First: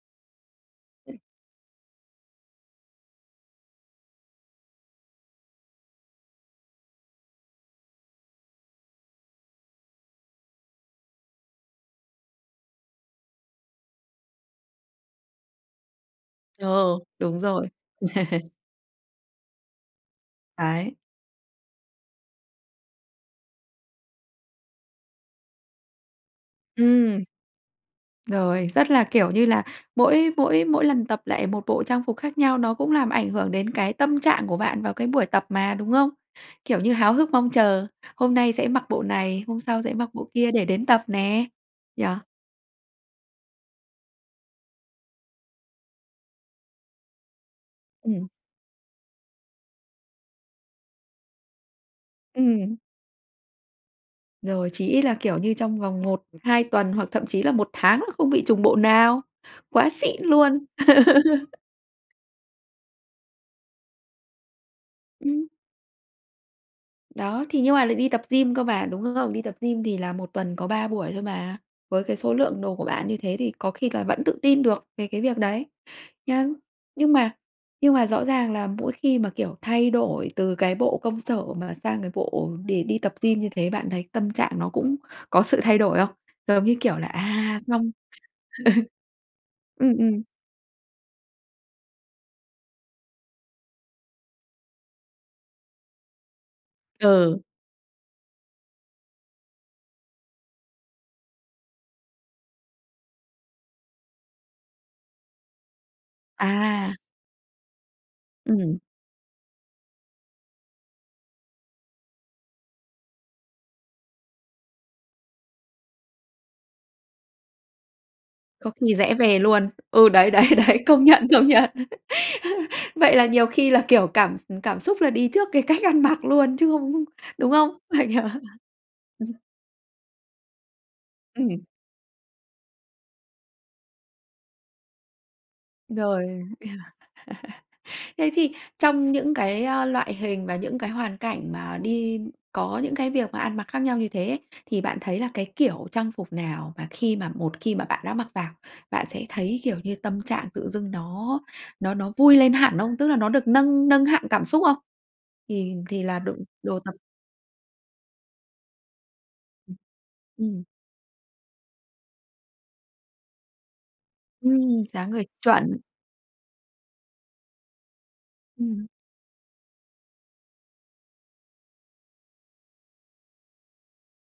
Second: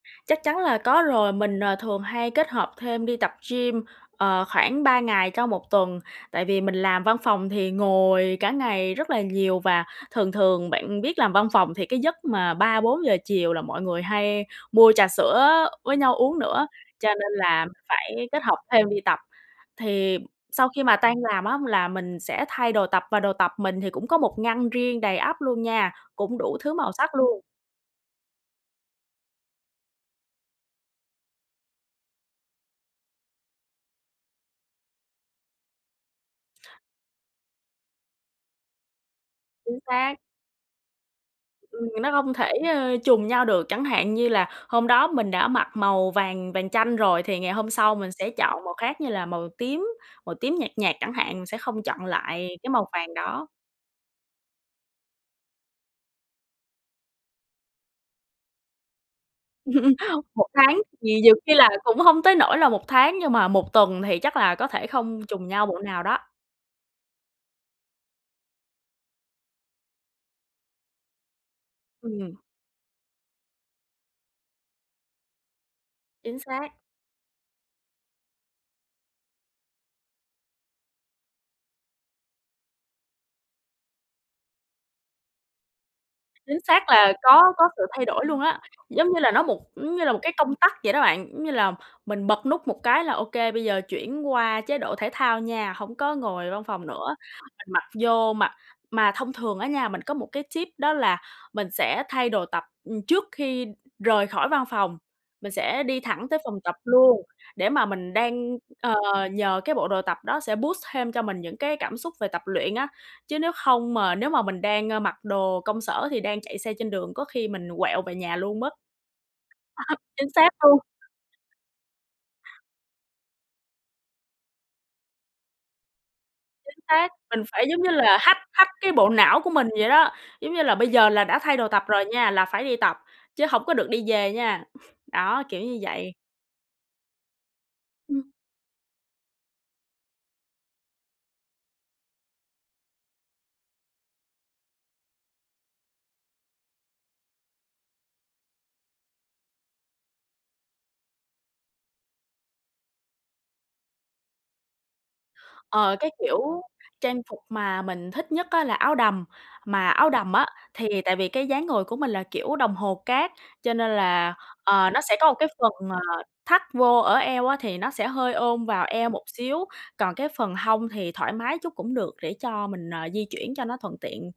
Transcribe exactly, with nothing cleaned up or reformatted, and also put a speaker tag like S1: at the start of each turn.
S1: Chắc chắn là có rồi. Mình, ờ, thường hay kết hợp thêm đi tập gym, ờ, khoảng ba ngày trong một tuần, tại vì mình làm văn phòng thì ngồi cả ngày rất là nhiều. Và thường thường, bạn biết làm văn phòng thì cái giấc mà ba bốn giờ chiều là mọi người hay mua trà sữa với nhau uống nữa,
S2: Ờ,
S1: cho nên
S2: đúng
S1: là
S2: rồi.
S1: phải kết hợp thêm đi tập. Thì sau khi
S2: Đấy.
S1: mà tan làm á là mình sẽ thay đồ tập, và đồ tập mình thì cũng có một ngăn riêng đầy ắp luôn nha, cũng đủ thứ màu sắc
S2: Ừm.
S1: luôn.
S2: Rồi, rất là kiểu như là mỗi mỗi mỗi lần tập lại một bộ trang phục khác nhau nó cũng làm ảnh hưởng đến cái tâm trạng của bạn vào cái buổi tập mà, đúng không? Kiểu như háo hức mong chờ, hôm nay sẽ mặc bộ này, hôm
S1: Chính
S2: sau sẽ mặc
S1: xác.
S2: bộ kia để đến tập nè,
S1: Ừ,
S2: nhỉ?
S1: nó không thể, ơ, trùng nhau được, chẳng hạn như là hôm đó mình đã mặc màu vàng vàng chanh rồi thì ngày hôm sau mình
S2: Ừm.
S1: sẽ chọn màu khác như là màu tím, màu tím nhạt nhạt chẳng hạn, sẽ không chọn lại cái
S2: Ừm.
S1: màu vàng đó.
S2: Rồi, chí ít là, kiểu, như trong vòng một, hai tuần hoặc thậm chí là một tháng là không bị trùng bộ nào. Quá xịn
S1: Một
S2: luôn!
S1: tháng thì nhiều khi là cũng hông tới nỗi là một tháng nhưng mà một tuần thì chắc là có thể không
S2: Ừm.
S1: trùng nhau bộ nào đó.
S2: Đó, thì nhưng mà lại đi tập gym cơ mà, đúng không? Đi tập gym thì là một tuần có ba buổi thôi mà. Với cái số
S1: Ừm.
S2: lượng đồ của bạn như thế thì có khi là vẫn tự tin được về cái việc đấy,
S1: Chính
S2: nhá.
S1: xác.
S2: Nhưng mà nhưng mà rõ ràng là mỗi khi mà, kiểu, thay đổi từ cái bộ công sở mà sang cái bộ để đi tập gym như thế, bạn thấy tâm trạng nó cũng có sự thay đổi không?
S1: Chính
S2: Giống như
S1: xác
S2: kiểu là
S1: là có
S2: "À"
S1: có sự
S2: xong
S1: thay đổi luôn á,
S2: Ừ,
S1: giống như là, nó một giống
S2: ừm,
S1: như là một
S2: ừm.
S1: cái công tắc vậy đó bạn, giống như là mình bật nút một cái là ô kê, bây giờ chuyển qua chế độ thể thao nha, hổng có ngồi văn phòng nữa,
S2: Ừ.
S1: mình mặc vô mà mà thông thường á nha, mình có một cái tip đó là mình sẽ thay đồ tập trước khi rời khỏi văn phòng, mình sẽ đi thẳng tới phòng tập
S2: À!
S1: luôn để mà mình đang,
S2: Ừm.
S1: ờ, nhờ cái bộ đồ tập đó sẽ boost thêm cho mình những cái cảm xúc về tập luyện á, chứ nếu không mà nếu mà mình đang mặc đồ công sở thì đang chạy xe trên đường, có khi mình quẹo về nhà luôn mất.
S2: Có khi rẽ về luôn. Ừ,
S1: Chính
S2: đấy, đấy,
S1: xác luôn.
S2: đấy, công nhận, công nhận. Vậy là nhiều khi là, kiểu, cảm x cảm xúc là đi trước cái cách ăn mặc luôn chứ
S1: Chính
S2: không
S1: xác, mình
S2: đúng
S1: phải
S2: không?
S1: giống như
S2: Bạn nhỉ?
S1: là hack hack cái bộ
S2: Ừm.
S1: não của mình vậy đó, giống như là bây giờ là đã thay
S2: Ừm.
S1: đồ tập rồi nha, là phải đi tập, chứ hổng có được đi về nha. Đó, kiểu như vậy.
S2: Rồi. Thế
S1: Ừm.
S2: thì trong những cái, ờ, loại hình và những cái hoàn cảnh mà đi có những cái việc mà ăn mặc khác nhau như thế ấy, thì bạn thấy là cái kiểu trang phục nào mà khi mà một khi mà bạn đã mặc vào, bạn sẽ thấy, kiểu như, tâm trạng tự dưng nó nó nó vui lên hẳn không? Tức là nó được nâng nâng hạng cảm xúc không? Thì
S1: Ờ,
S2: thì
S1: cái
S2: là đồ
S1: kiểu
S2: đồ tập
S1: trang phục mà mình thích nhất á là áo đầm. Mà áo đầm á,
S2: Ừm.
S1: thì tại vì cái dáng người của mình là kiểu đồng hồ cát, cho nên là,
S2: Ừm,
S1: ờ, nó
S2: dáng
S1: sẽ
S2: người
S1: có cái
S2: chuẩn.
S1: phần, ờ, thắt vô ở eo á thì nó sẽ hơi ôm
S2: Ừm.
S1: vào eo một xíu, còn cái phần hông thì thoải mái chút cũng được để cho mình, ờ, di chuyển cho nó thuận tiện.